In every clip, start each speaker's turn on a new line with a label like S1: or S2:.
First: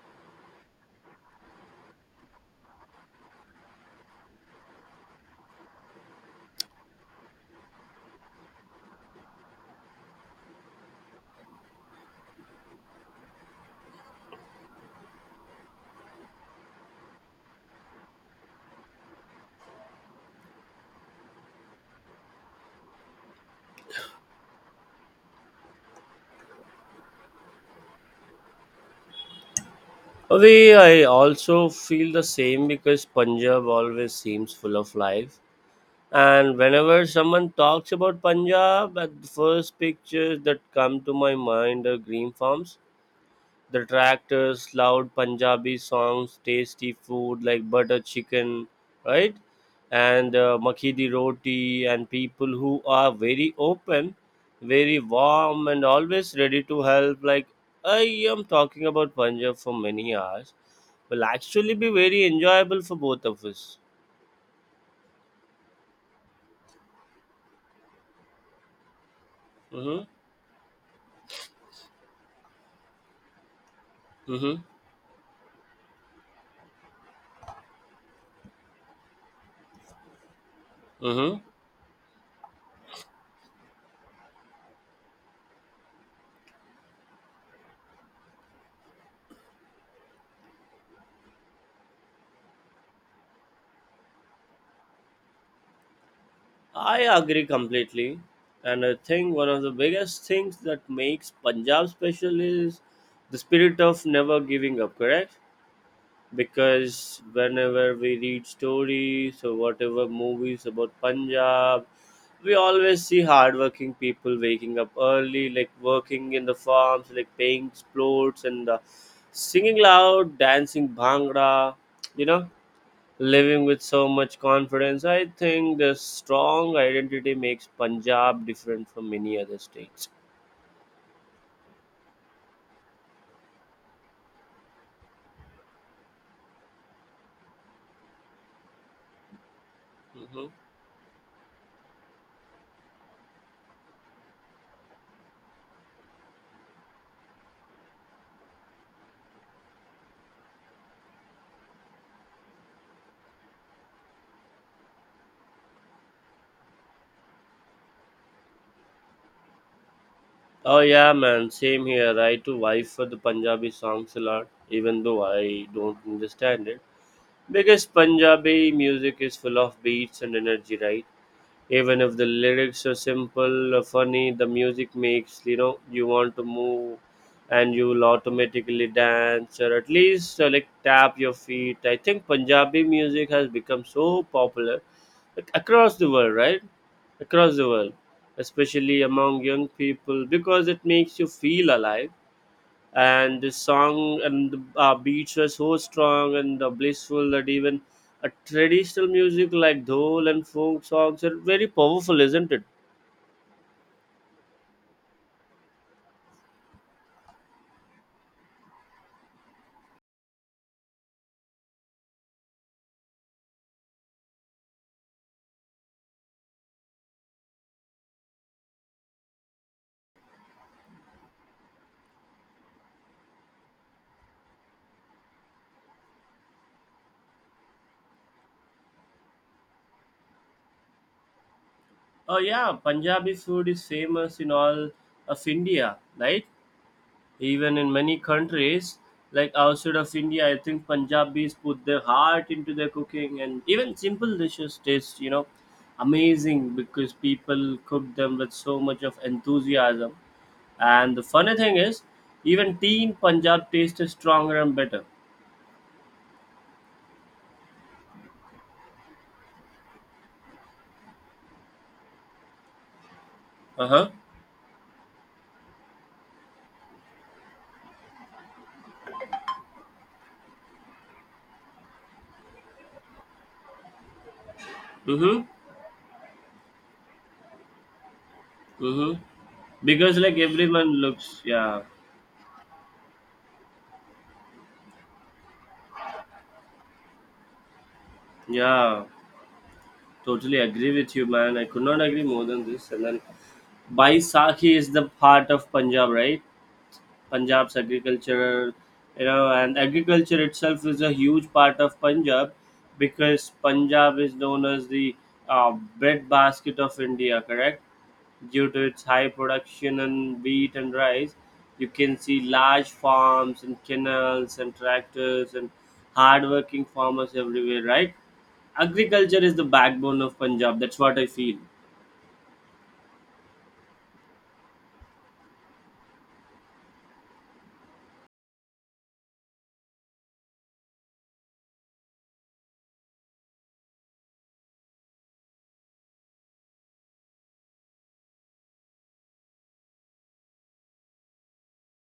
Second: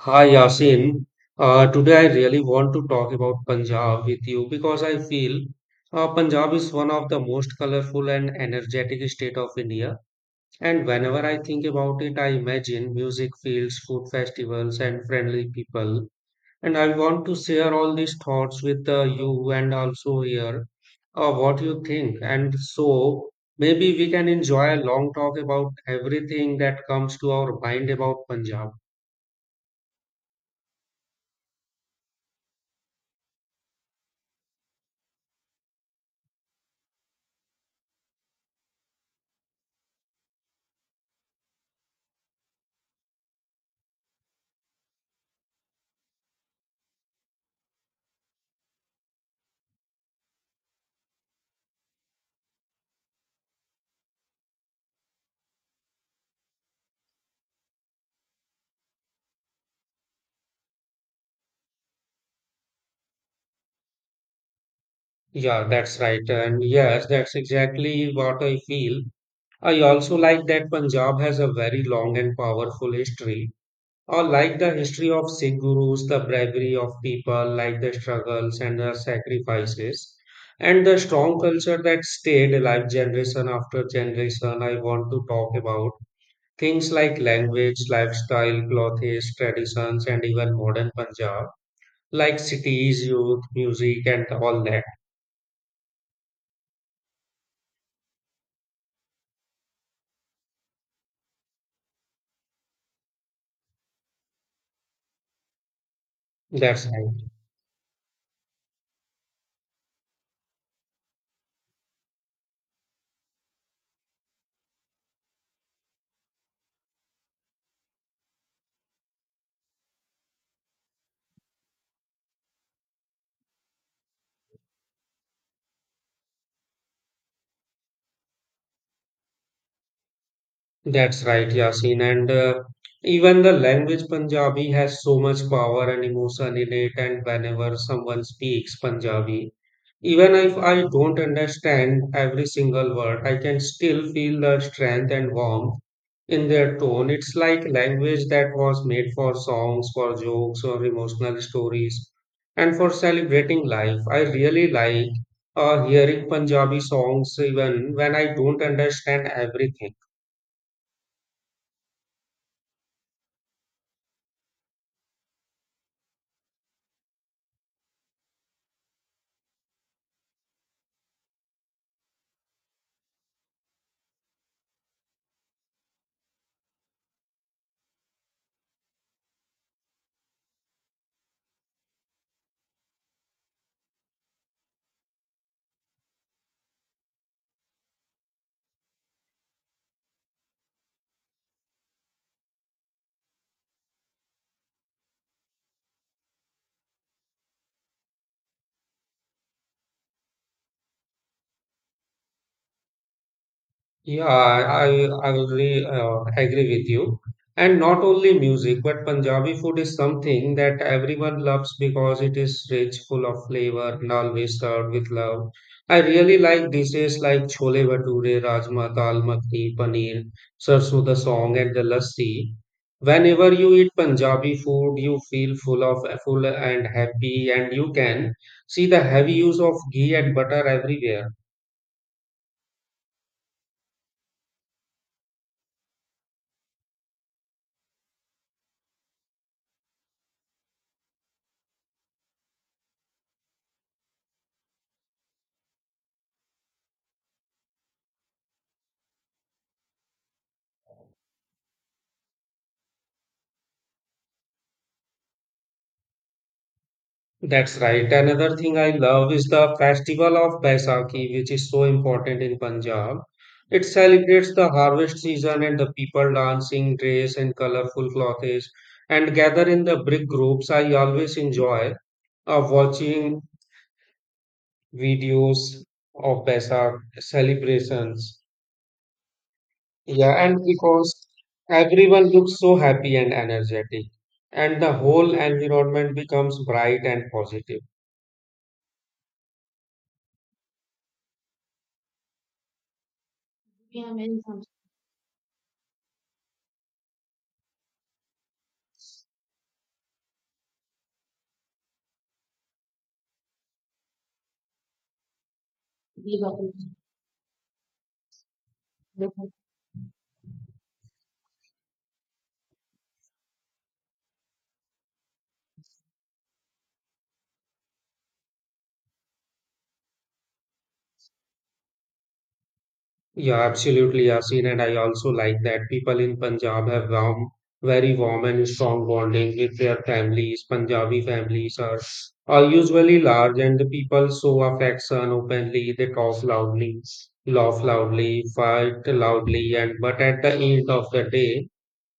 S1: Hi Yasin, today I really want to talk about Punjab with you because I feel Punjab is one of the most colorful and energetic state of India. And whenever I think about it, I imagine music fields, food festivals, and friendly people. And I want to share all these thoughts with you and also hear what you think. And so maybe we can enjoy a long talk about everything that comes to our mind about Punjab.
S2: They, I also feel the same because Punjab always seems full of life. And whenever someone talks about Punjab, at the first pictures that come to my mind are green farms, the tractors, loud Punjabi songs, tasty food like butter chicken, right? And makhi di roti, and people who are very open, very warm, and always ready to help. Like I am talking about Punjab for many hours, will actually be very enjoyable for both of us.
S1: Yeah, that's right. And yes, that's exactly what I feel. I
S2: Mm-hmm.
S1: also like that Punjab has a very long and powerful history. Or like
S2: Mm-hmm.
S1: the history of Sikh gurus, the bravery of people, like the struggles and the sacrifices, and the
S2: Mm-hmm.
S1: strong culture that stayed alive generation after generation. I want to talk about things like language, lifestyle, clothes, traditions, and even modern Punjab, like cities, youth, music, and all that.
S2: I agree completely. And I think one of the biggest things that makes Punjab special is the spirit of never giving up, correct?
S1: That's right.
S2: Because whenever we read stories or whatever movies about Punjab, we always see hardworking people waking up early, like working in the farms, like paying explodes and singing loud, dancing bhangra, you know, living with so much confidence. I think this strong identity makes Punjab different from many other states.
S1: That's right, Yasin. And even the language Punjabi has so much power and emotion in it. And whenever someone speaks Punjabi, even
S2: hmm
S1: if I don't understand every single word, I can still feel the strength and warmth in their tone. It's like language that was made for songs, for jokes, or emotional stories, and for celebrating life. I really like hearing Punjabi songs even when I don't understand everything.
S2: Oh yeah, man, same here. I too vibe for the Punjabi songs a lot, even though I don't understand it. Because Punjabi music is full of beats and energy, right? Even if the lyrics are simple or funny, the music makes you know you want to move, and you will automatically dance or at least like tap your feet. I think Punjabi music has become so popular, like, across the world, right? Across the world, especially among young people, because it makes you feel alive, and the song and the beats were so strong and blissful that even a traditional music like dhol and folk songs are very powerful, isn't it?
S1: Yeah, I will really agree with you. And not only music, but Punjabi food is something that everyone loves because it is rich, full of flavor, and always served with love. I really like dishes like chole bhature, rajma, dal makhni, paneer, sarson da saag, and the lassi. Whenever you eat Punjabi food, you feel full of full and happy, and you can see the heavy use of ghee and butter everywhere.
S2: Oh yeah, Punjabi food is famous in all of India, right? Even in many countries, like outside of India, I think Punjabis put their heart into their cooking, and even simple dishes taste, you know, amazing because people cook them with so much of enthusiasm. And the funny thing is, even tea in Punjab tastes stronger and better.
S1: That's right. Another thing I love is the festival of Baisakhi, which is so important in Punjab. It
S2: Uh huh.
S1: celebrates the harvest season and the people dancing, dress, and colorful clothes, and gather in the big groups. I always enjoy watching
S2: Mm-hmm.
S1: videos of Baisak celebrations.
S2: Mm-hmm. Because
S1: Yeah,
S2: like
S1: and
S2: everyone
S1: because
S2: looks, yeah,
S1: everyone looks so happy and energetic, and the whole environment becomes bright and positive.
S2: yeah. Totally agree with you, man. I could not agree more than this. And then Baisakhi is the part of Punjab, right? Punjab's agriculture, you know, and agriculture itself is a huge part of Punjab because Punjab is known as the uh, breadbasket of India, correct? Due to its high production in wheat and rice, you can see large farms and canals and tractors and hardworking farmers everywhere, right? Agriculture is the backbone of Punjab. That's what I feel.
S1: Yeah, absolutely, Yasin. And I also like that people in Punjab have warm, very warm and strong bonding with their families. Punjabi families are usually large and the people show affection openly. They talk loudly, laugh loudly, fight loudly, and but at the end of the day,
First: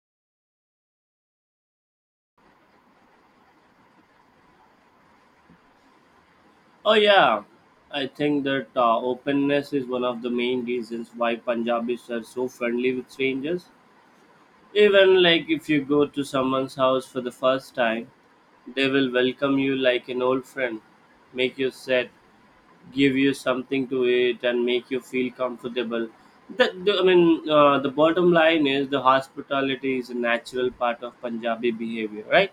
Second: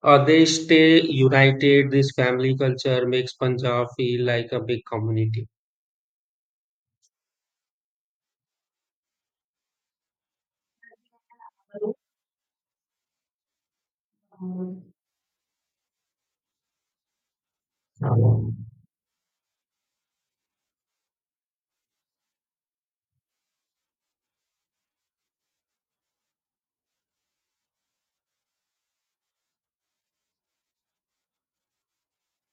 S1: they stay united. This family culture makes Punjab feel like a big community.
S2: Oh yeah, I think that openness is one of the main reasons why Punjabis are so friendly with strangers. Even like if you go to someone's house for the first time, they will welcome you like an old friend, make you sit, give you something to eat, and make you feel comfortable. That the, I mean, The bottom line is the hospitality is a natural part of Punjabi behavior, right?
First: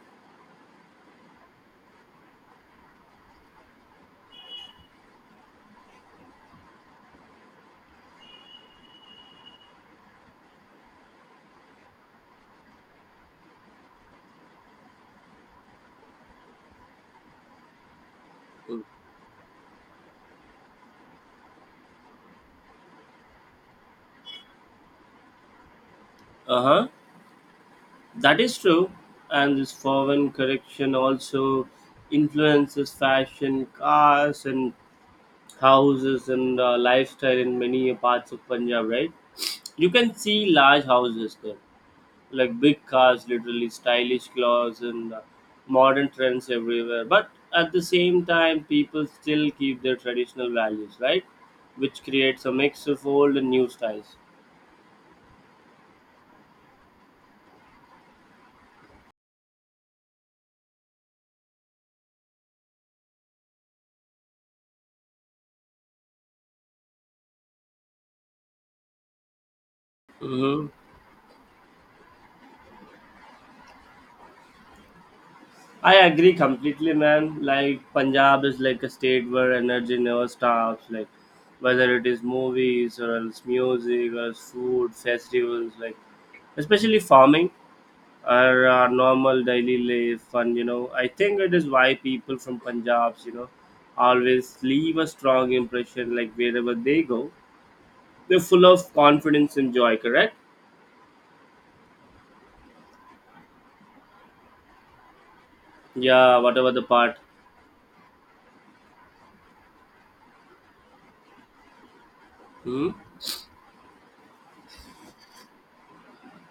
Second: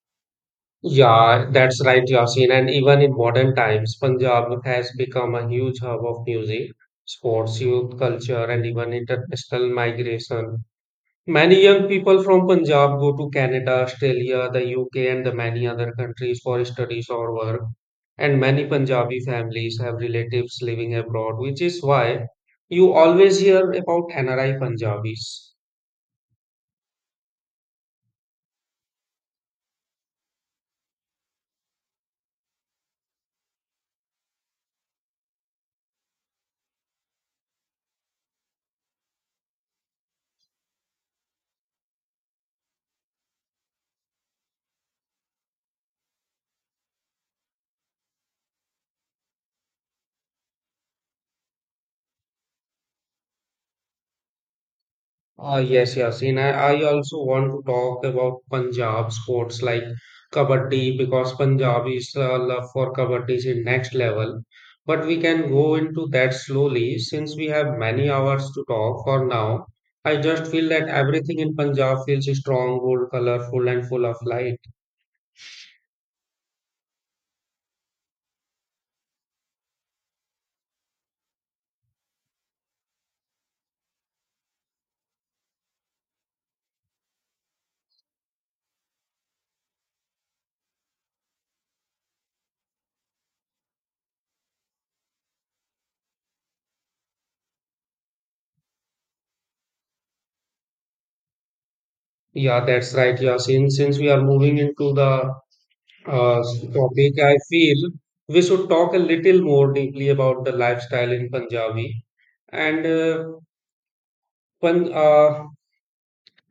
S1: Yeah, that's right, Yasin. And even in modern times, Punjab has become a huge hub of music, sports, youth culture, and even international migration. Many young people from Punjab go to Canada, Australia, the UK, and the many other countries for studies or work. And many
S2: Mm.
S1: Punjabi families have relatives living abroad, which is why you always hear about NRI Punjabis.
S2: Uh huh. That is true, and this foreign correction also influences fashion, cars, and houses and lifestyle in many parts of Punjab, right? You can see large houses there, like big cars, literally stylish clothes and modern trends everywhere. But at the same time, people still keep their traditional values, right? Which creates a mix of old and new styles.
S1: Ah yes, Yasin. I also want to talk about Punjab sports like Kabaddi because Punjabis love for Kabaddi is in next level. But we can go into that slowly since we have many hours to talk for now. I just feel
S2: Mhm.
S1: that everything in Punjab feels strong, bold, colorful, and full of light.
S2: I agree completely, man. Like Punjab is like a state where energy never stops. Like whether it is movies or else music or else food, festivals, like especially farming or our normal daily life. And you know, I think it is why people from Punjab's, you know, always leave a strong impression. Like wherever they go, they're full of confidence and joy. Correct?
S1: Yeah, that's right, Yasin. Since we are moving into the
S2: Yeah.
S1: So
S2: Whatever the
S1: topic,
S2: part.
S1: I feel we should talk a little more deeply about the lifestyle in Punjabi and
S2: Hmm.
S1: Pan, uh,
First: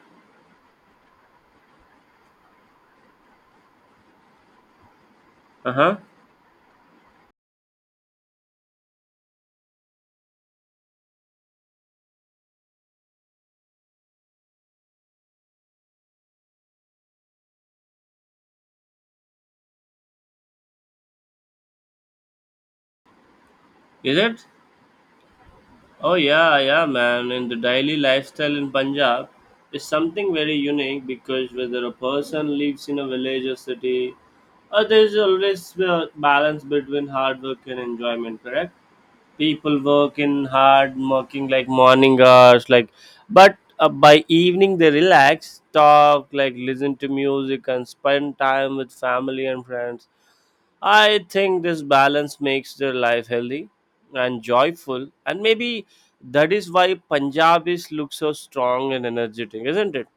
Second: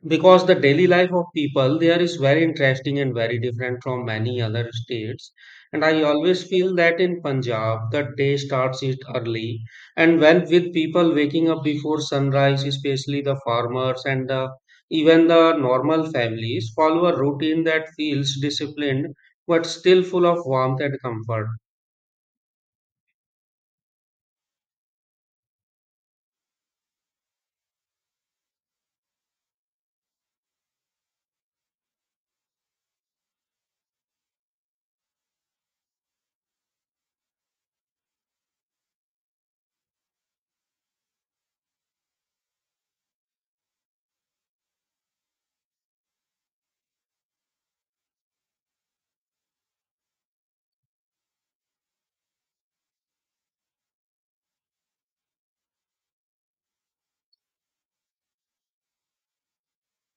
S1: because the daily life of people there is very interesting and very different from many other states
S2: Uh
S1: and
S2: huh.
S1: I always feel that in Punjab the day starts it early and when with people waking up before sunrise, especially the farmers and the even the normal families follow a routine that feels disciplined but still full of warmth and comfort.
S2: Is it? Oh yeah, yeah, man. And the daily lifestyle in Punjab is something very unique because whether a person lives in a village or city, there's always a balance between hard work and enjoyment. Correct? People work in hard, working like morning hours, like, but by evening they relax, talk, like listen to music, and spend time with family and friends. I think this balance makes their life healthy and joyful, and maybe that is why Punjabis look so strong and energetic, isn't it?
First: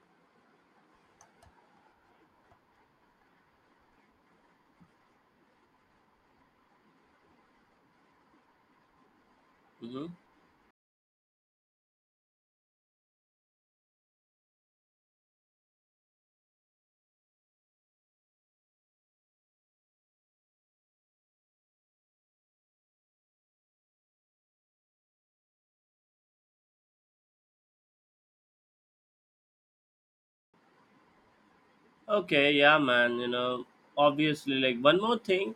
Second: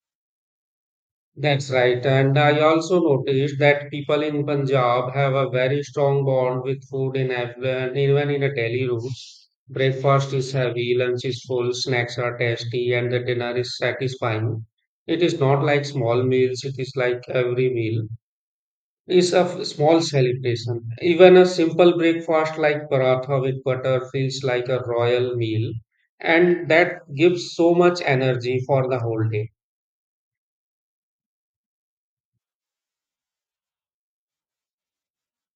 S1: That's right. And I also noticed that people in Punjab have a very strong bond with food in Afghan, even in a daily routes.
S2: Mhm.
S1: Breakfast is heavy, lunch is full, snacks are tasty, and the dinner is satisfying. It is not like small meals, it is like every meal is a f- small celebration. Even a simple breakfast like paratha with butter feels like a royal meal, and that gives so much energy for the whole day.
S2: Okay, yeah, man. You know, obviously, like one more thing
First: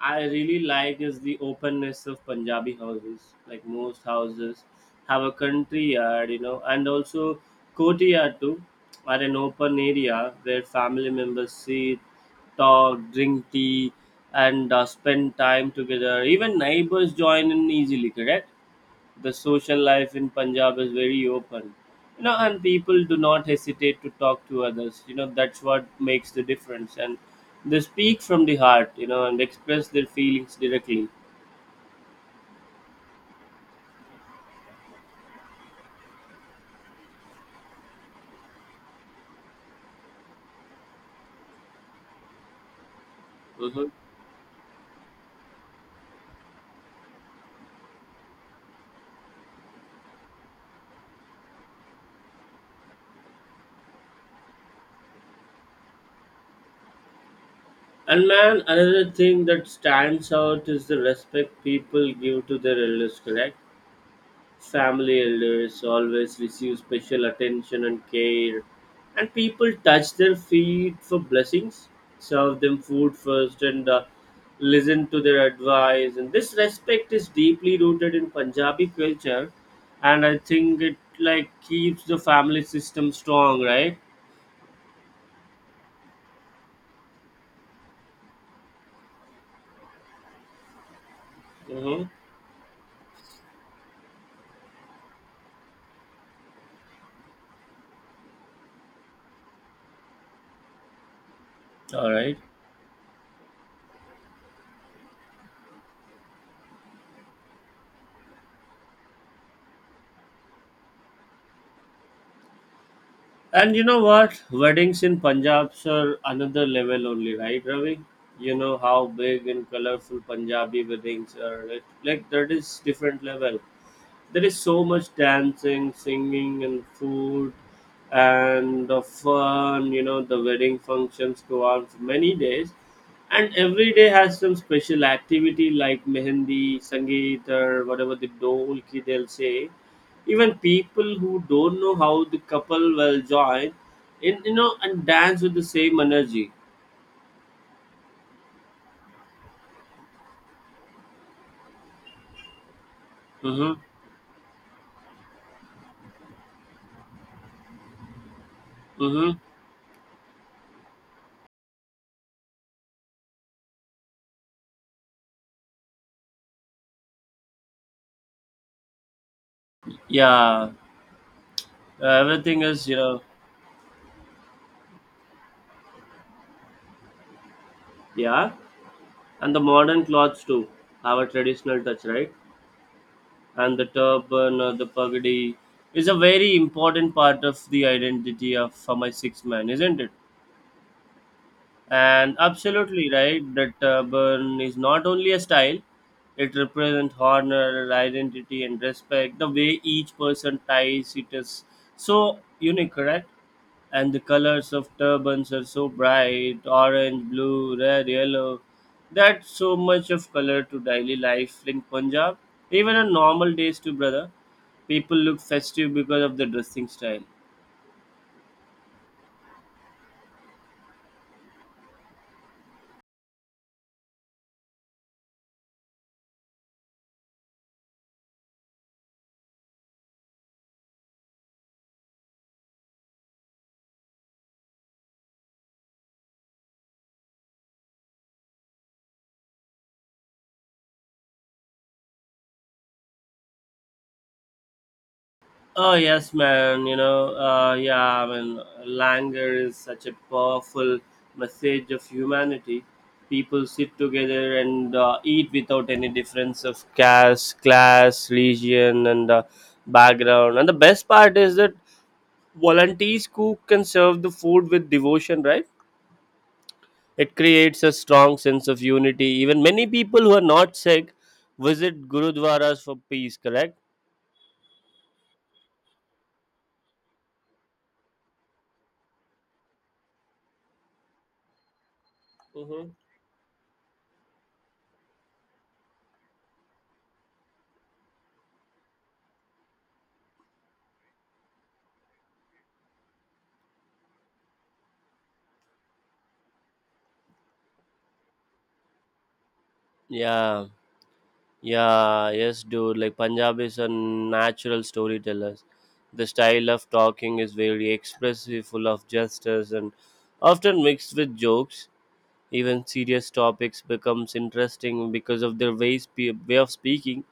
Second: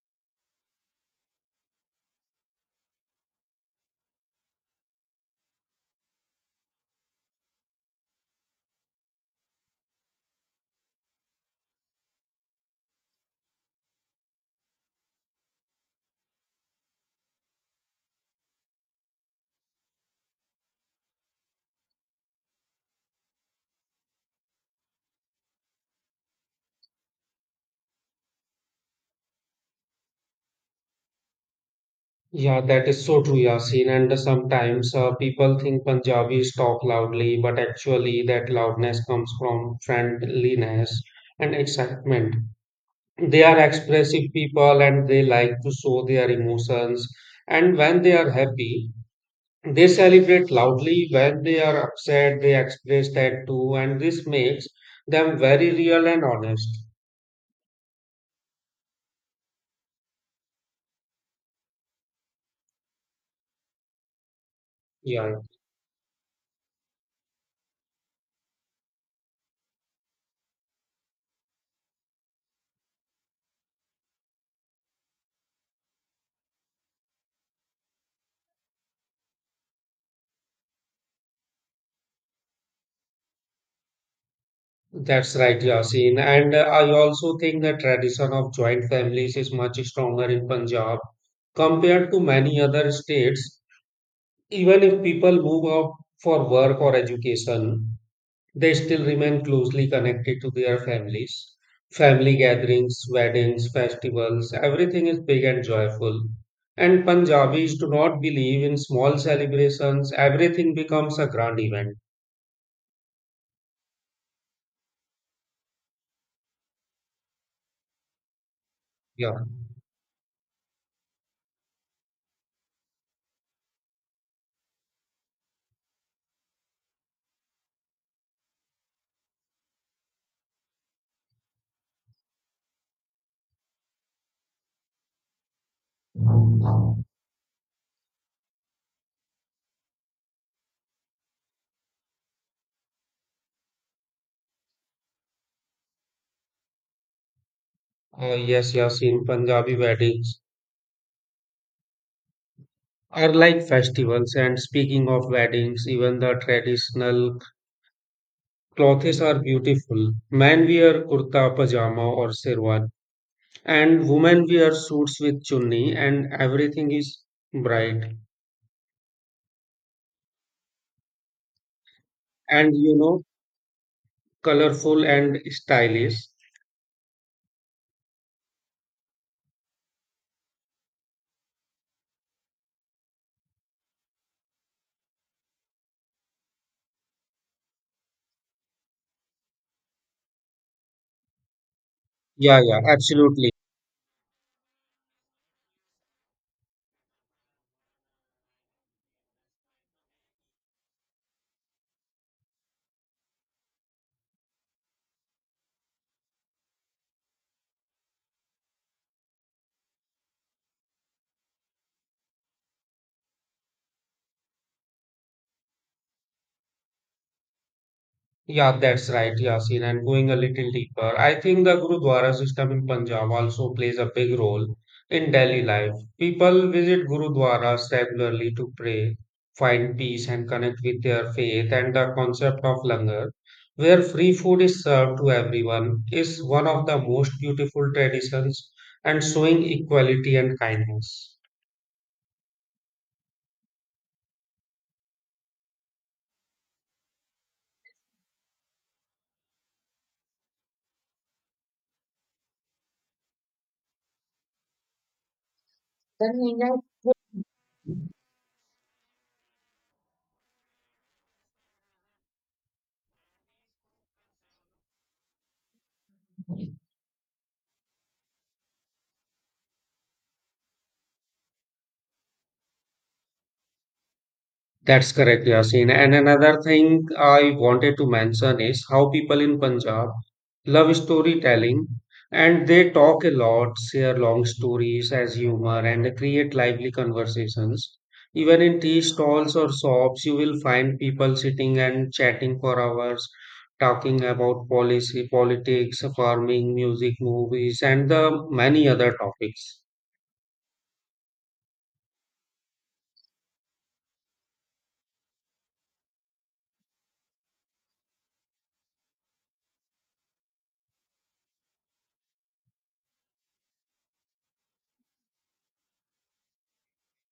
S2: I really like is the openness of Punjabi houses. Like most houses have a country yard, you know, and also courtyard too, are an open area where family members sit, talk, drink tea, and spend time together. Even neighbors join in easily, correct? The social life in Punjab is very open, you know, and people do not hesitate to talk to others. You know, that's what makes the difference. And they speak from the heart, you know, and express their feelings directly.
S1: Yeah, that is so true, Yasin. And sometimes people think Punjabis talk loudly, but actually, that loudness comes from friendliness and excitement. They are
S2: hmm
S1: expressive people and they like to show their emotions. And when they are happy, they celebrate loudly. When they are upset, they express that too. And this makes them very real and honest.
S2: And man, another thing that stands out is the respect people give to their elders, correct? Family
S1: Yeah.
S2: elders always receive special attention and care, and people touch their feet for blessings, serve them food first, and listen to their advice. And this respect is deeply rooted in Punjabi culture, and I think it like keeps the family system strong, right?
S1: That's right, Yasin. And I also think the tradition of joint families is much stronger in Punjab
S2: Mm-hmm.
S1: compared to many other states. Even if people move out for work or education, they still remain closely connected to their families.
S2: All
S1: Family
S2: right.
S1: gatherings, weddings, festivals, everything is big and joyful. And Punjabis do not believe in small celebrations, everything becomes a grand event.
S2: And you know what? Weddings in Punjab are another level only, right, Ravi? You know how
S1: Yeah.
S2: big and colorful Punjabi weddings are. Like that is different level. There is so much dancing, singing, and food, and the fun. You know, the wedding functions go on for many days, and every day has some special activity like mehendi, sangeet, or whatever the dole ki they'll say. Even people who don't know how the couple will join, in you know, and dance with the same energy.
S1: Yes, Yasin, Punjabi weddings are like
S2: Mm-hmm.
S1: festivals. And speaking of weddings, even the traditional clothes
S2: Mm-hmm.
S1: are beautiful. Men wear kurta pajama or sherwani, and women wear suits with chunni, and everything is bright
S2: Yeah, everything
S1: and,
S2: is,
S1: you
S2: you know,
S1: know, colorful and stylish.
S2: yeah. And the modern clothes too have a traditional touch, right? And the turban, the pagadi is a very important part of the identity of for my six-man, isn't it? And
S1: Yeah, yeah,
S2: absolutely right
S1: absolutely.
S2: that burn is not only a style, it represents honor, identity, and respect. The way each person ties it is so unique, correct? And the colors of turbans are so bright, orange, blue, red, yellow, that so much of color to daily life in Punjab. Even on normal days too, brother, people look festive because of the dressing style.
S1: Yeah, that's right, Yasin. And going a little deeper, I think the Gurudwara system in Punjab also plays a big role in daily life. People visit Gurudwaras regularly to pray, find peace, and connect with their faith. And the concept of langar, where free food is served to everyone, is one of the most beautiful traditions and showing equality and kindness.
S2: Oh yes, man. You know, yeah. I mean, languor is such a powerful message of humanity. People sit together and eat without any difference of caste, class, religion, and background. And the best part is that volunteers cook and serve the food with devotion. Right? It creates a strong sense of unity. Even many people who are not sick visit gurudwaras for peace. Correct?
S1: That's correct, Yasin. And another thing I wanted to mention is how people in Punjab love storytelling, and they
S2: Mm-hmm.
S1: talk a lot, share long stories as humor, and create lively conversations. Even in tea stalls or shops, you will find people sitting and chatting for hours, talking about policy, politics, farming, music, movies, and the many other topics.
S2: Yeah. Yeah, yes, dude. Like Punjabis are natural storytellers. The style of talking is very expressive, full of gestures, and often mixed with jokes. Even serious topics becomes interesting because of their way of speaking.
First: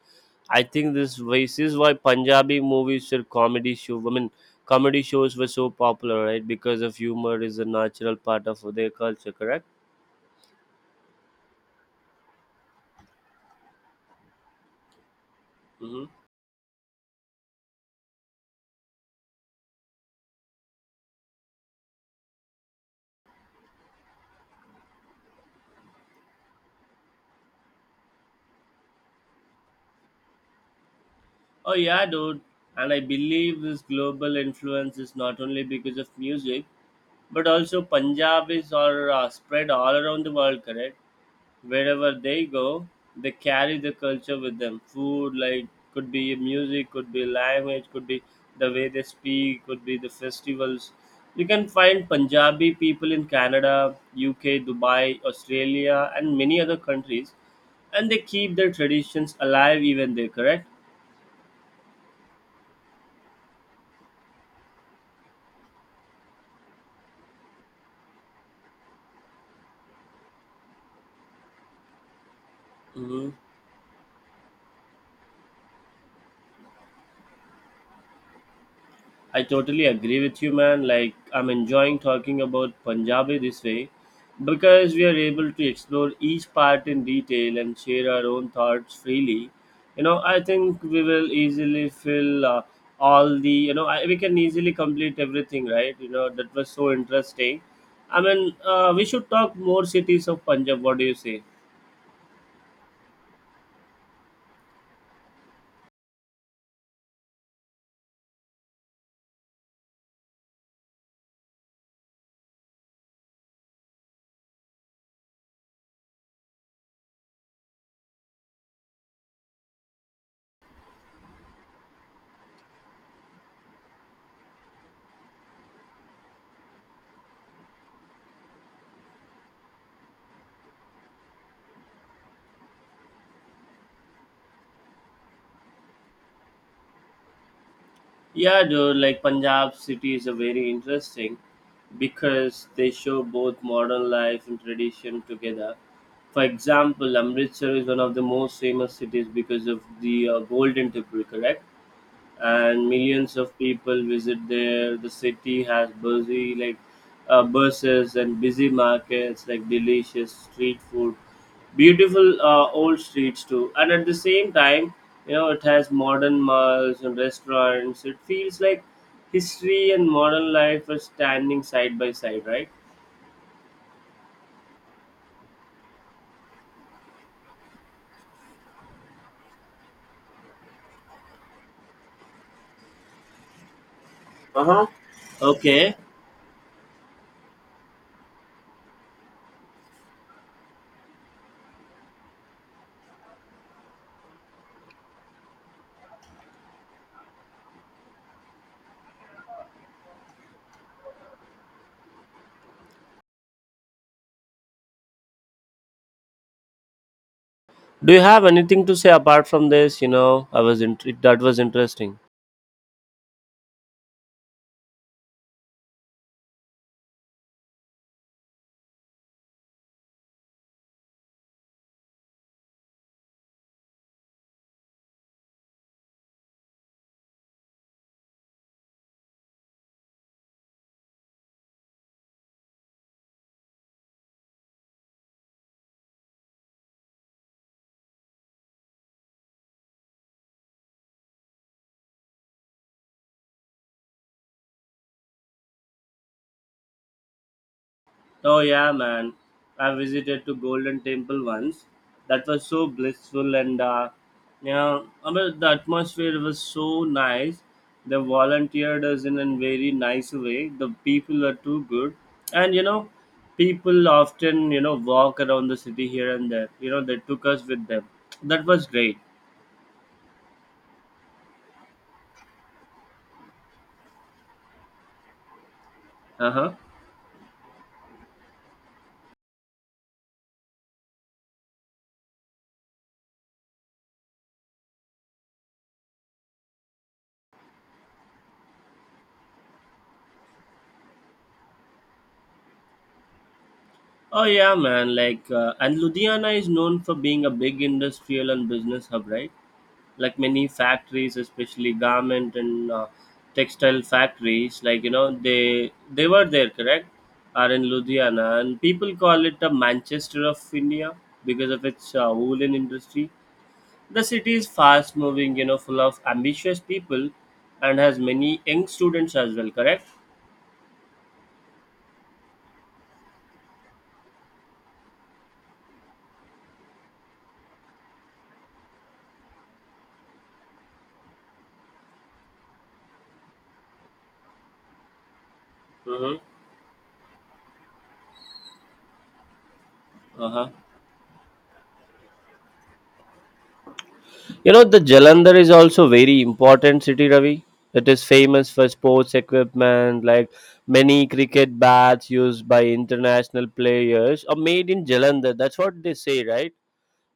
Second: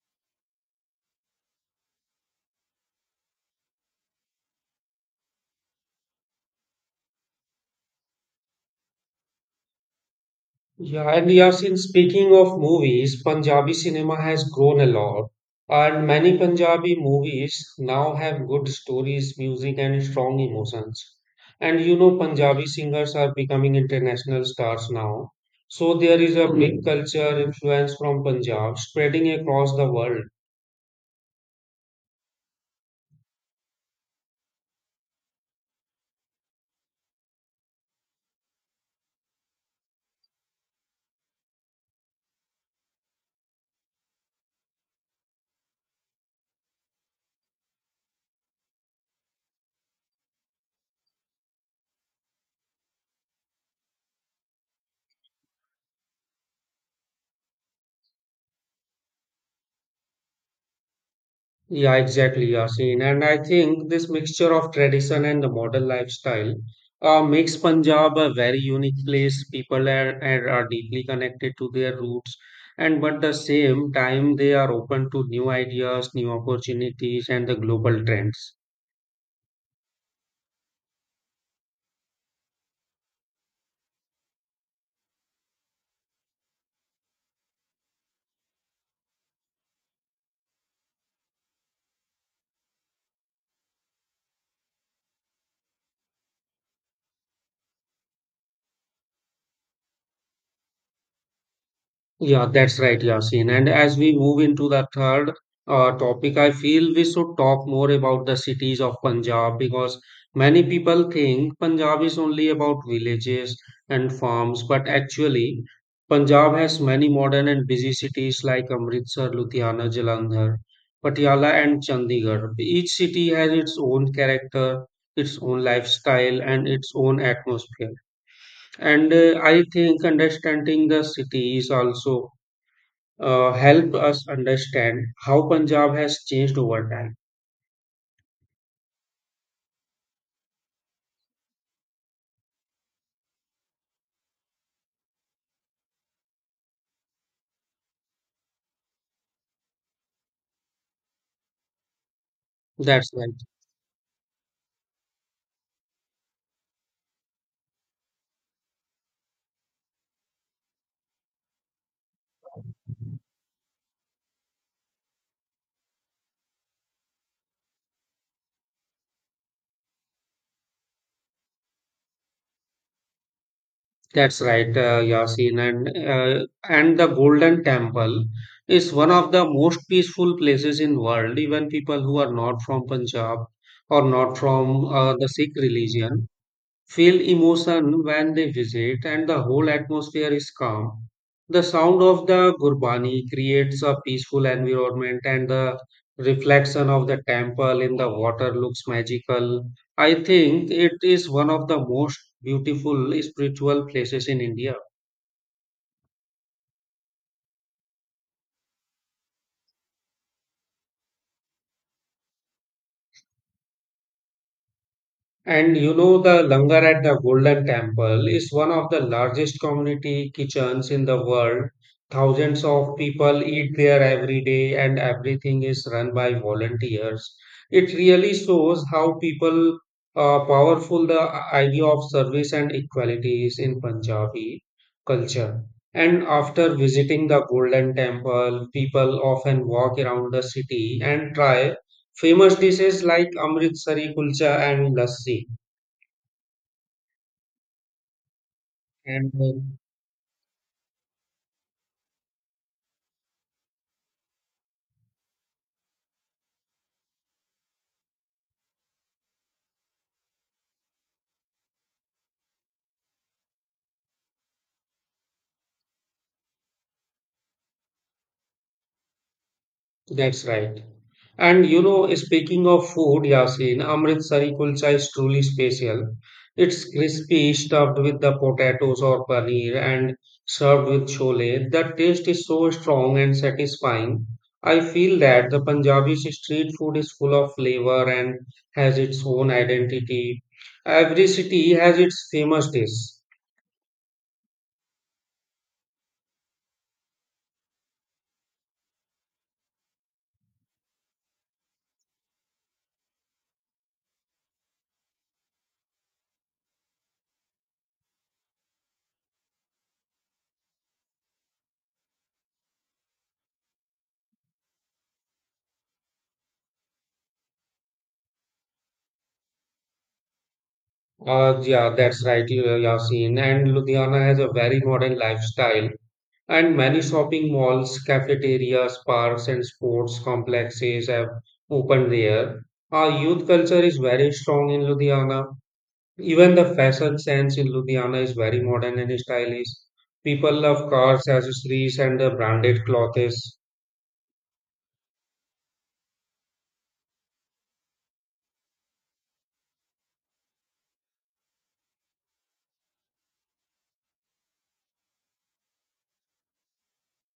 S2: I think this ways is why Punjabi movies or comedy show. I mean, comedy shows were so popular, right? Because of humor is a natural part of their culture, correct?
S1: Yeah, and Yasin, speaking of movies, Punjabi cinema has grown a lot, and
S2: Mm-hmm.
S1: many Punjabi movies now have good stories, music, and strong emotions. And you know, Punjabi singers are becoming international stars now. So there is a big culture influence from Punjab spreading across the world.
S2: Oh yeah, dude. And I believe this global influence is not only because of music, but also Punjabis are spread all around the world, correct? Wherever they go, they carry the culture with them. Food, like, could be music, could be language, could be the way they speak, could be the festivals. You can find Punjabi people in Canada, UK, Dubai, Australia, and many other countries, and they keep their traditions alive even there, correct?
S1: Yeah, exactly, Yasin. And I think this mixture of tradition and the modern lifestyle makes Punjab a very unique place. People are deeply connected to their roots, and but
S2: hmm
S1: the same time they are open to new ideas, new opportunities, and the global trends.
S2: I totally agree with you, man. Like, I'm enjoying talking about Punjabi this way because we are able to explore each part in detail and share our own thoughts freely. You know, I think we will easily fill all the, you know, I, we can easily complete everything, right? You know, that was so interesting. I mean, we should talk more cities of Punjab. What do you say?
S1: Yeah, that's right, Yasin. And as we move into the third topic, I feel we should talk more about the cities of Punjab because many people think Punjab is only about villages and farms, but actually, Punjab has many modern and busy cities like Amritsar, Ludhiana, Jalandhar, Patiala, and Chandigarh. Each city has its own character, its own lifestyle, and its own atmosphere. And I think understanding the city is also help us understand how Punjab has changed over time.
S2: Yeah, dude, like Punjab city is a very interesting because they show both modern life and tradition together. For example, Amritsar is one of the most famous cities because of the Golden Temple, correct? And
S1: That's right.
S2: millions of people visit there. The city has busy like buses and busy markets, like delicious street food, beautiful old streets too. And at the same time, you know, it has modern malls and restaurants. It feels like history and modern life are standing side by side, right?
S1: That's right, Yasin. And the Golden Temple is one of the most peaceful places in world. Even people who are not from Punjab or not
S2: Uh
S1: from
S2: huh.
S1: the Sikh
S2: Okay.
S1: religion, feel emotion when they visit, and the whole atmosphere is calm. The sound of the Gurbani creates a peaceful environment, and the reflection of the temple in the water looks magical. I think it is one of the most beautiful spiritual places in India.
S2: Do you have anything to say apart from this? You know, that was interesting.
S1: And you know, the langar at the Golden Temple is one of the largest community kitchens in the world. Thousands of people eat there every day, and everything is run by volunteers. It really shows how people powerful the idea of service and equality is in Punjabi culture. And after visiting the Golden Temple, people often walk around the city and try famous dishes like Amritsari kulcha and lassi.
S2: Oh yeah,
S1: And
S2: man. I visited to Golden Temple once. That was so blissful and you know, I mean, the atmosphere was so nice. They volunteered us in a very nice way. The people are too good, and you know, people often you know walk around the city here and there. You know, they took us with them. That was great.
S1: That's right. And you know, speaking of food, Yasin, Amritsari kulcha is truly special.
S2: Uh huh.
S1: It's crispy, stuffed with the potatoes or paneer, and served with chole. The taste is so strong and satisfying. I feel that the Punjabi street food is full of flavor and has its own identity. Every city has its famous dish.
S2: Oh yeah, man. Like, and Ludhiana is known for being a big industrial and business hub, right? Like many factories, especially garment and textile factories, like you know they were there, correct, are in Ludhiana, and people call it the Manchester of India because of its woolen industry. The city is fast moving, you know, full of ambitious people and has many young students as well, correct.
S1: Yeah, that's right, Yasin. And Ludhiana has a very modern lifestyle, and many shopping malls, cafeterias, parks, and sports complexes have opened there. Our youth culture is very strong in Ludhiana.
S2: Mm-hmm.
S1: Even the fashion sense in Ludhiana is very modern and stylish. People
S2: Uh-huh.
S1: love cars, accessories, and the branded clothes.
S2: You know, the Jalandhar is also very important city, Ravi. It is famous for sports equipment, like many cricket bats used by international players are made in Jalandhar. That's what they say, right?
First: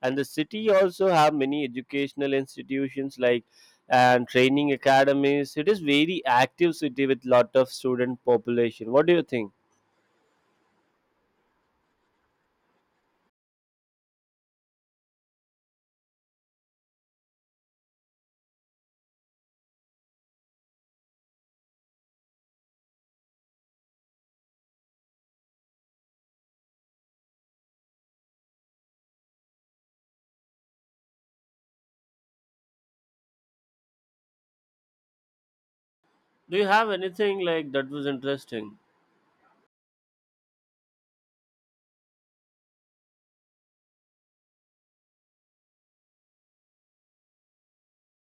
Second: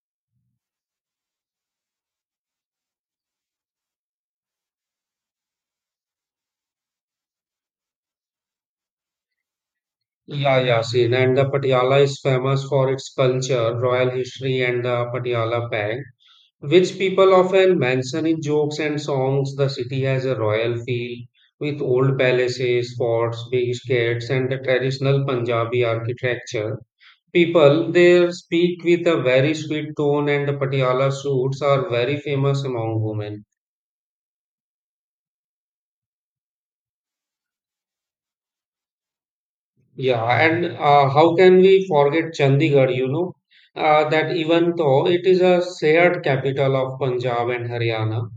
S2: And the city also have many educational institutions like and training academies. It is very active city with lot of student population. What do you think?
S1: Yeah, yeah, seen. And the Patiala is famous for its culture, royal history, and the Patiala bag, which people often mention in jokes and songs. The city has a royal feel with old palaces, forts, big gates, and the traditional Punjabi architecture. People there speak with a very sweet tone, and the Patiala suits are very famous among women.
S2: Do you have anything like that was interesting?
S1: Yeah, and how can we forget Chandigarh? You know, that even though it is a shared capital of Punjab and Haryana,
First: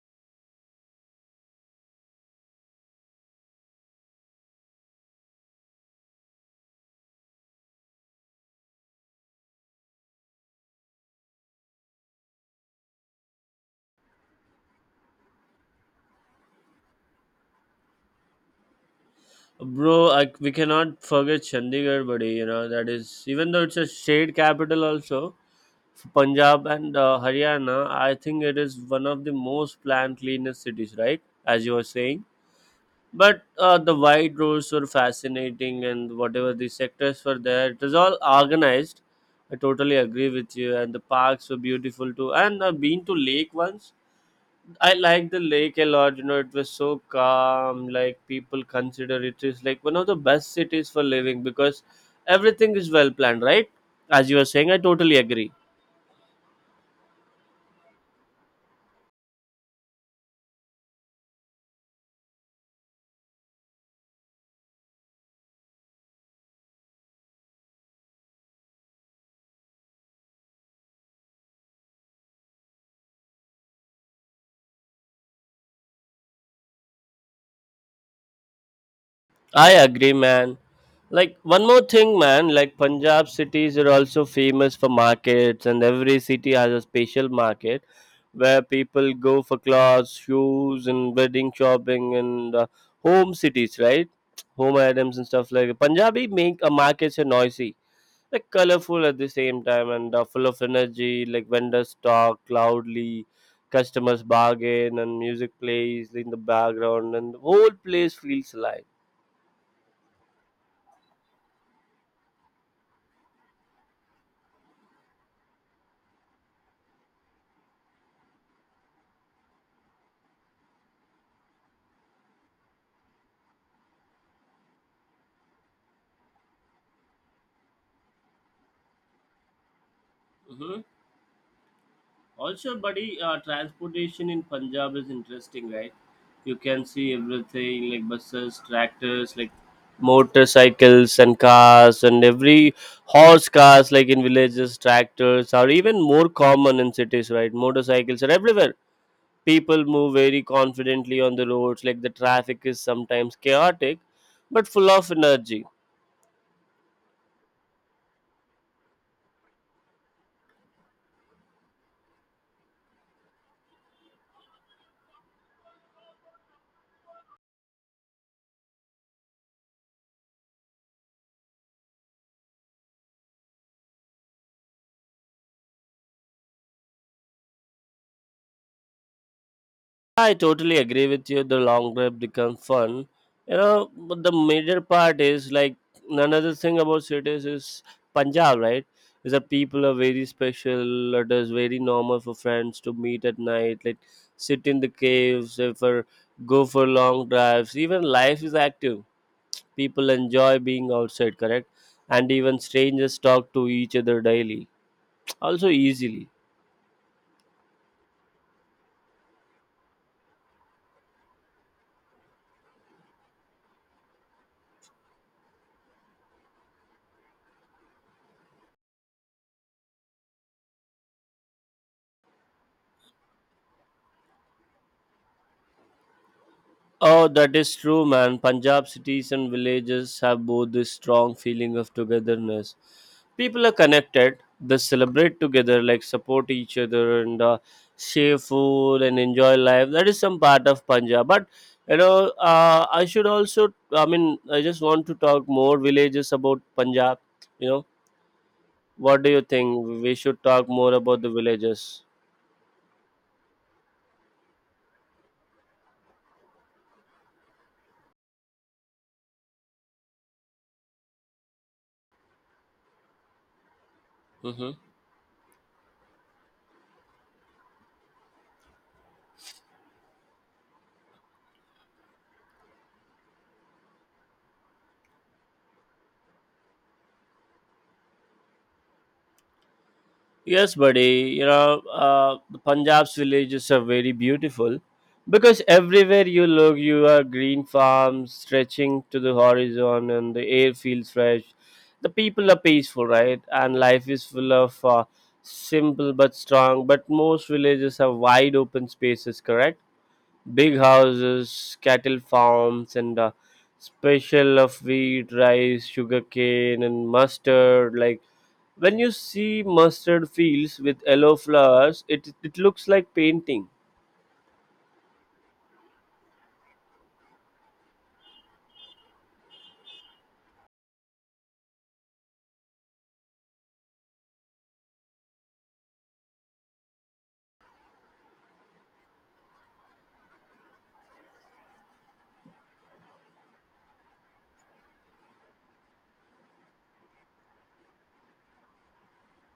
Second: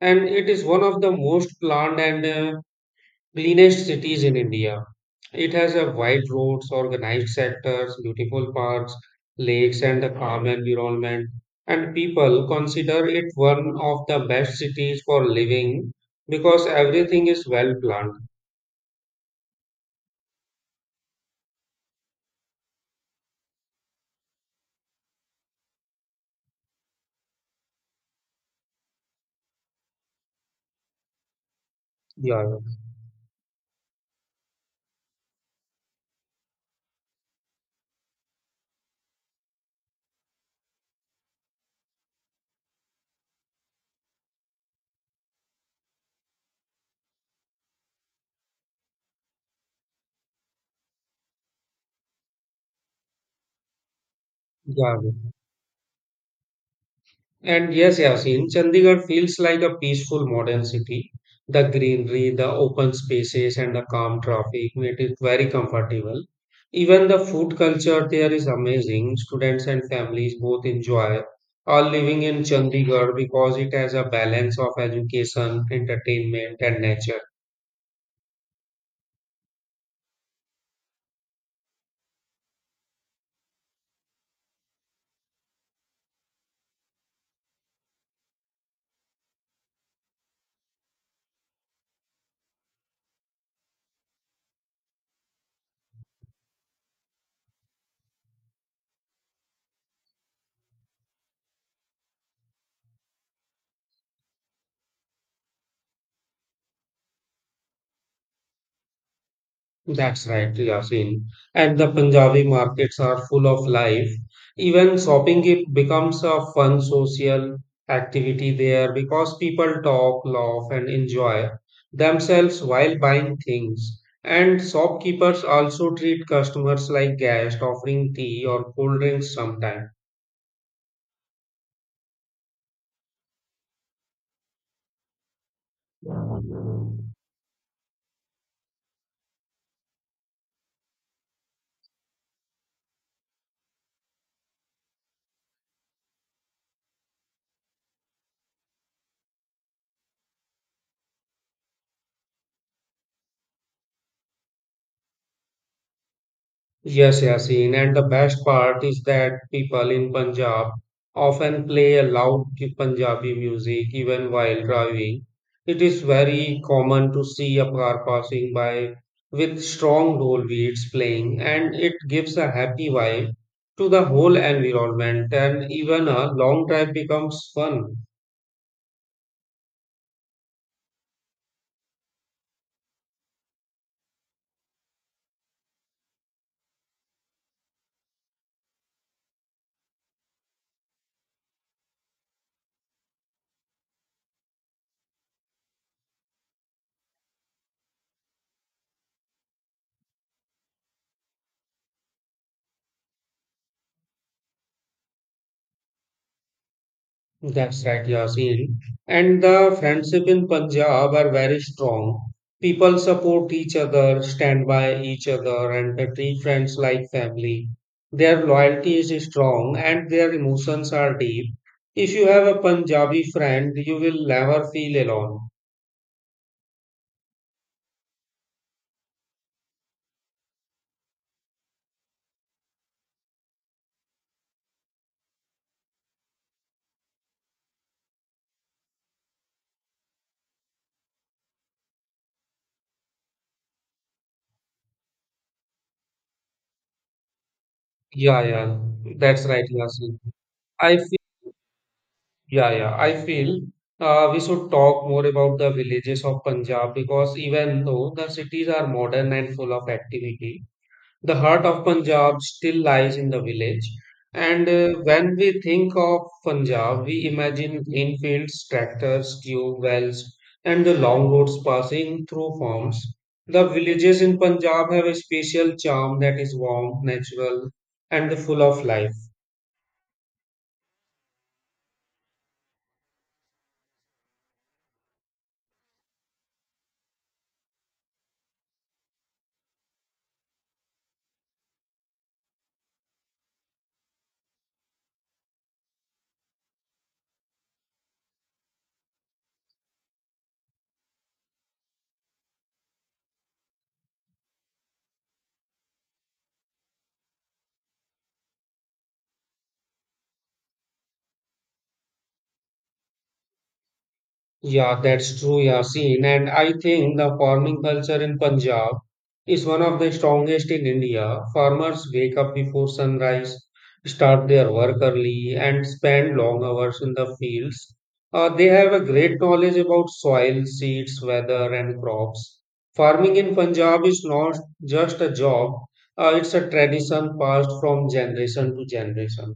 S1: and it is one of the most planned and cleanest cities in India. It has a wide roads, organized sectors, beautiful parks, lakes, and a calm environment. And people consider it one of the best cities for living because everything is well planned.
S2: Bro, we cannot forget Chandigarh, buddy. You know, that is, even though it's a state capital, also Punjab and Haryana. I think it is one of the most planned, cleanest cities, right? As you were saying,
S1: Yeah,
S2: but the wide roads were fascinating, and whatever the sectors were there, it was all organized. I totally agree with you, and the parks were beautiful too, and I've been to lake once. I like the lake a lot, you know, it was so calm. Like, people consider it is like one of the best cities for living because everything is well planned, right? As you were saying, I
S1: yeah, yeah.
S2: totally agree.
S1: And yes, Yasin, Chandigarh feels like a peaceful modern city. The greenery, the open spaces, and the calm traffic made it very comfortable. Even the food culture there is amazing. Students and families both enjoy are living in Chandigarh because it has a balance of education, entertainment, and nature.
S2: I agree, man. Like, one more thing, man. Like, Punjab cities are also famous for markets, and every city has a special market where people go for clothes, shoes, and wedding shopping, and home cities, right? Home items and stuff like that. Punjabi make a markets are noisy, like colorful at the same time, and full of energy. Like, vendors talk loudly, customers bargain, and music plays in the background, and the whole place feels alive.
S1: That's right, Yasin. And the Punjabi markets are full of life. Even shopping it becomes a fun social activity there because people talk, laugh, and enjoy themselves while buying things. And shopkeepers also treat customers like guests, offering tea or cold drinks sometimes.
S2: Mm-hmm. Also, buddy, transportation in Punjab is interesting, right? You can see everything, like buses, tractors, like motorcycles and cars, and every horse cars. Like, in villages, tractors are even more common. In cities, right, motorcycles are everywhere. People move very confidently on the roads. Like, the traffic is sometimes chaotic but full of energy.
S1: Yes, Yasin. And the best part is that people in Punjab often play a loud Punjabi music even while driving. It is very common to see a car passing by with strong dhol beats playing, and it gives a happy vibe to the whole environment, and even a long drive becomes fun.
S2: I totally agree with you. The long drive becomes fun. But the major part is, like, another thing about cities is Punjab, right? Is that people are very special. It is very normal for friends to meet at night, like sit in the caves, for go for long drives. Even life is active. People enjoy being outside, correct? And even strangers talk to each other daily, also easily.
S1: That's right, Yasin. And the friendship in Punjab are very strong. People support each other, stand by each other, and they treat friends like family. Their loyalty is strong and their emotions are deep. If you have a Punjabi friend, you will never feel alone.
S2: Oh, that is true, man. Punjab cities and villages have both this strong feeling of togetherness. People are connected, they celebrate together, like support each other, and share food and enjoy life. That is some part of Punjab. But, I should also. I mean, I just want to talk more villages about Punjab. You know,
S1: Yeah, yeah,
S2: what do you
S1: that's right,
S2: think? We
S1: Yasin.
S2: should talk more
S1: I feel,
S2: about the villages.
S1: yeah, yeah, I feel we should talk more about the villages of Punjab because even though the cities are modern and full of activity, the heart of Punjab still lies in the village, and
S2: Mm-hmm.
S1: when we think of Punjab, we imagine green fields, tractors, tube wells, and the long roads passing through farms. The villages in Punjab have a special charm that is warm, natural, and full of life.
S2: Yes, buddy. You know, the Punjab's villages are very beautiful because everywhere you look, you are green farms stretching to the horizon, and the air feels fresh. The people are peaceful, right? And life is full of simple but strong. But most villages have wide open spaces, correct? Big houses, cattle farms, and special of wheat, rice, sugarcane, and mustard. Like, when you see mustard fields with yellow flowers, it looks like painting.
S1: Yeah, that's true, Yasin. And I think the farming culture in Punjab is one of the strongest in India. Farmers wake up before sunrise, start their work early, and spend long hours in the fields. They have a great knowledge about soil, seeds, weather, and crops. Farming in Punjab is not just a job, it's a tradition passed from generation to generation.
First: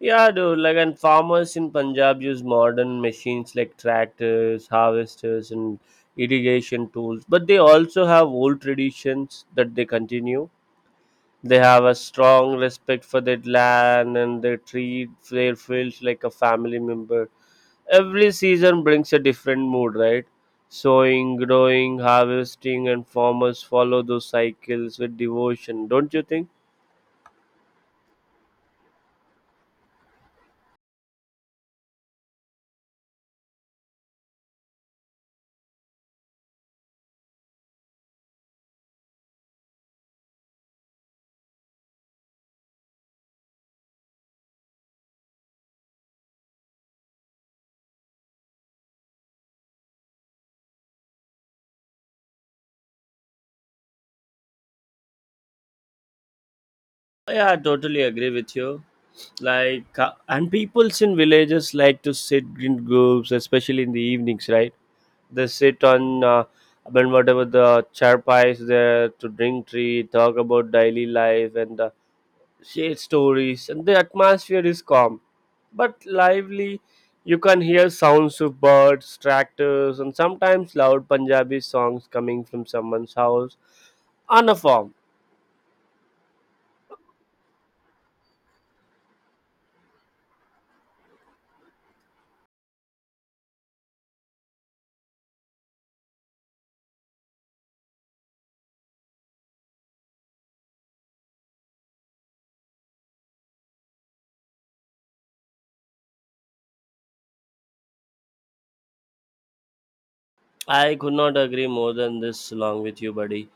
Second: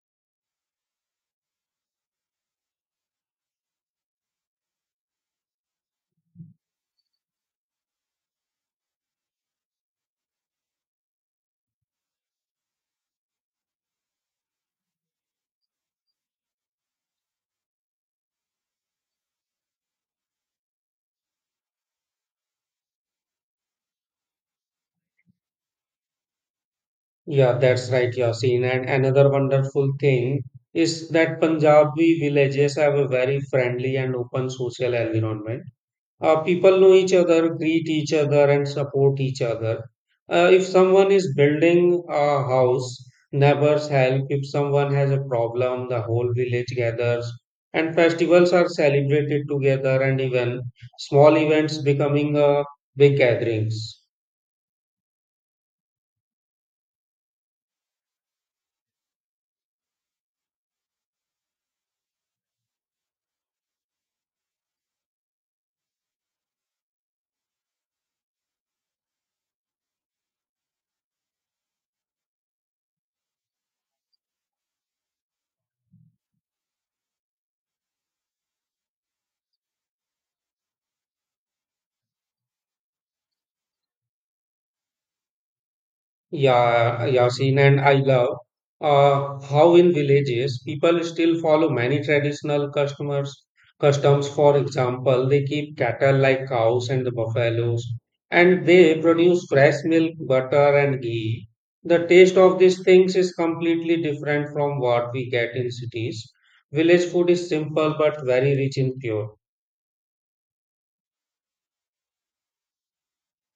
S2: Yeah, dude. Like, and farmers in Punjab use modern machines like tractors, harvesters, and irrigation tools. But they also have old traditions that they continue. They have a strong respect for their land, and they treat their fields like a family member. Every season brings a different mood, right? Sowing, growing, harvesting, and farmers follow those cycles with devotion, don't you think?
S1: Yeah, that's right, Yasin. And another wonderful thing is that Punjabi villages have a very friendly and open social environment. People know each other, greet each other, and support each other. If someone is building a house, neighbors help. If someone has a problem, the whole village gathers. And festivals are celebrated together, and even small events becoming big gatherings.
S2: Yeah, I totally agree with you. Like, and peoples in villages like to sit in groups, especially in the evenings, right? They sit on. I mean, whatever the charpai is there, to drink tea, talk about daily life, and share stories, and the atmosphere is calm but lively. You can hear sounds of birds, tractors, and sometimes loud Punjabi songs coming from someone's house on a farm.
S1: Yeah, Yasin, and I love how in villages people still follow many traditional customers customs. For example, they keep cattle like cows and the buffaloes, and they produce fresh milk, butter, and ghee. The taste of these things is completely different from what we get in cities. Village food is simple but very rich in pure.
S2: I could not agree more than this along with you, buddy.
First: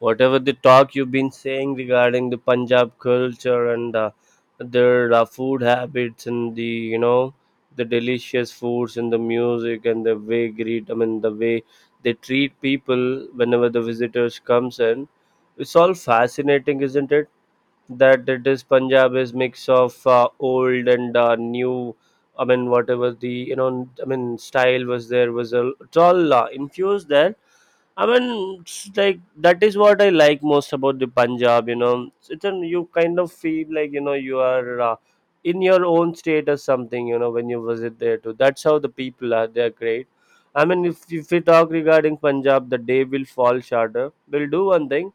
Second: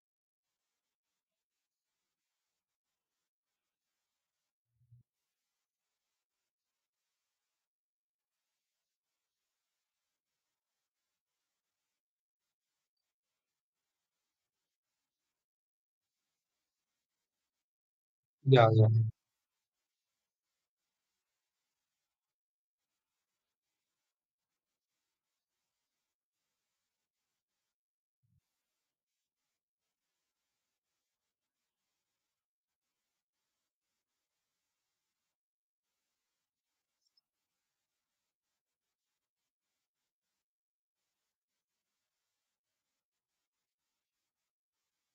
S2: Whatever the talk you've been saying regarding the Punjab culture and their food habits, and the you know the delicious foods, and the music, and the way greet, I mean the way they treat people whenever the visitors comes in. It's all fascinating, isn't it? That it is,
S1: Yeah, yeah,
S2: Punjab is mix of old and new. I mean, whatever the I mean, style was there, was a it's all infused there. I mean, it's like that is what I like most about the Punjab. You know, you kind of feel like you know you are in your own state or something. You know, when you visit there too. That's how the people are. They're great. I mean, if we talk regarding Punjab, the day will fall shorter. We'll do one thing.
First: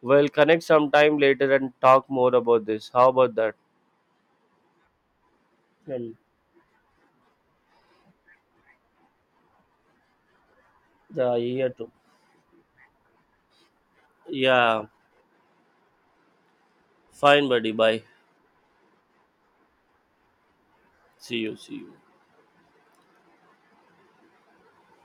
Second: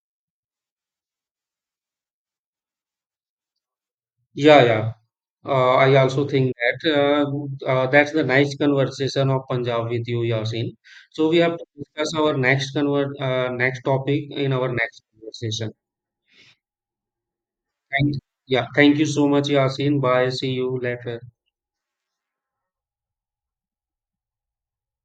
S2: We'll connect sometime later and talk more about this. How about that?
S1: yeah, yeah. I
S2: Well,
S1: also think that that's the nice conversation of Punjab with you, Yasin. So
S2: the
S1: we have to
S2: here too.
S1: discuss our next convert next topic in our
S2: Yeah,
S1: next conversation.
S2: fine, buddy. Bye.
S1: Thank, yeah, thank you so much, Yasin. Bye. See you later.
S2: See you. See you.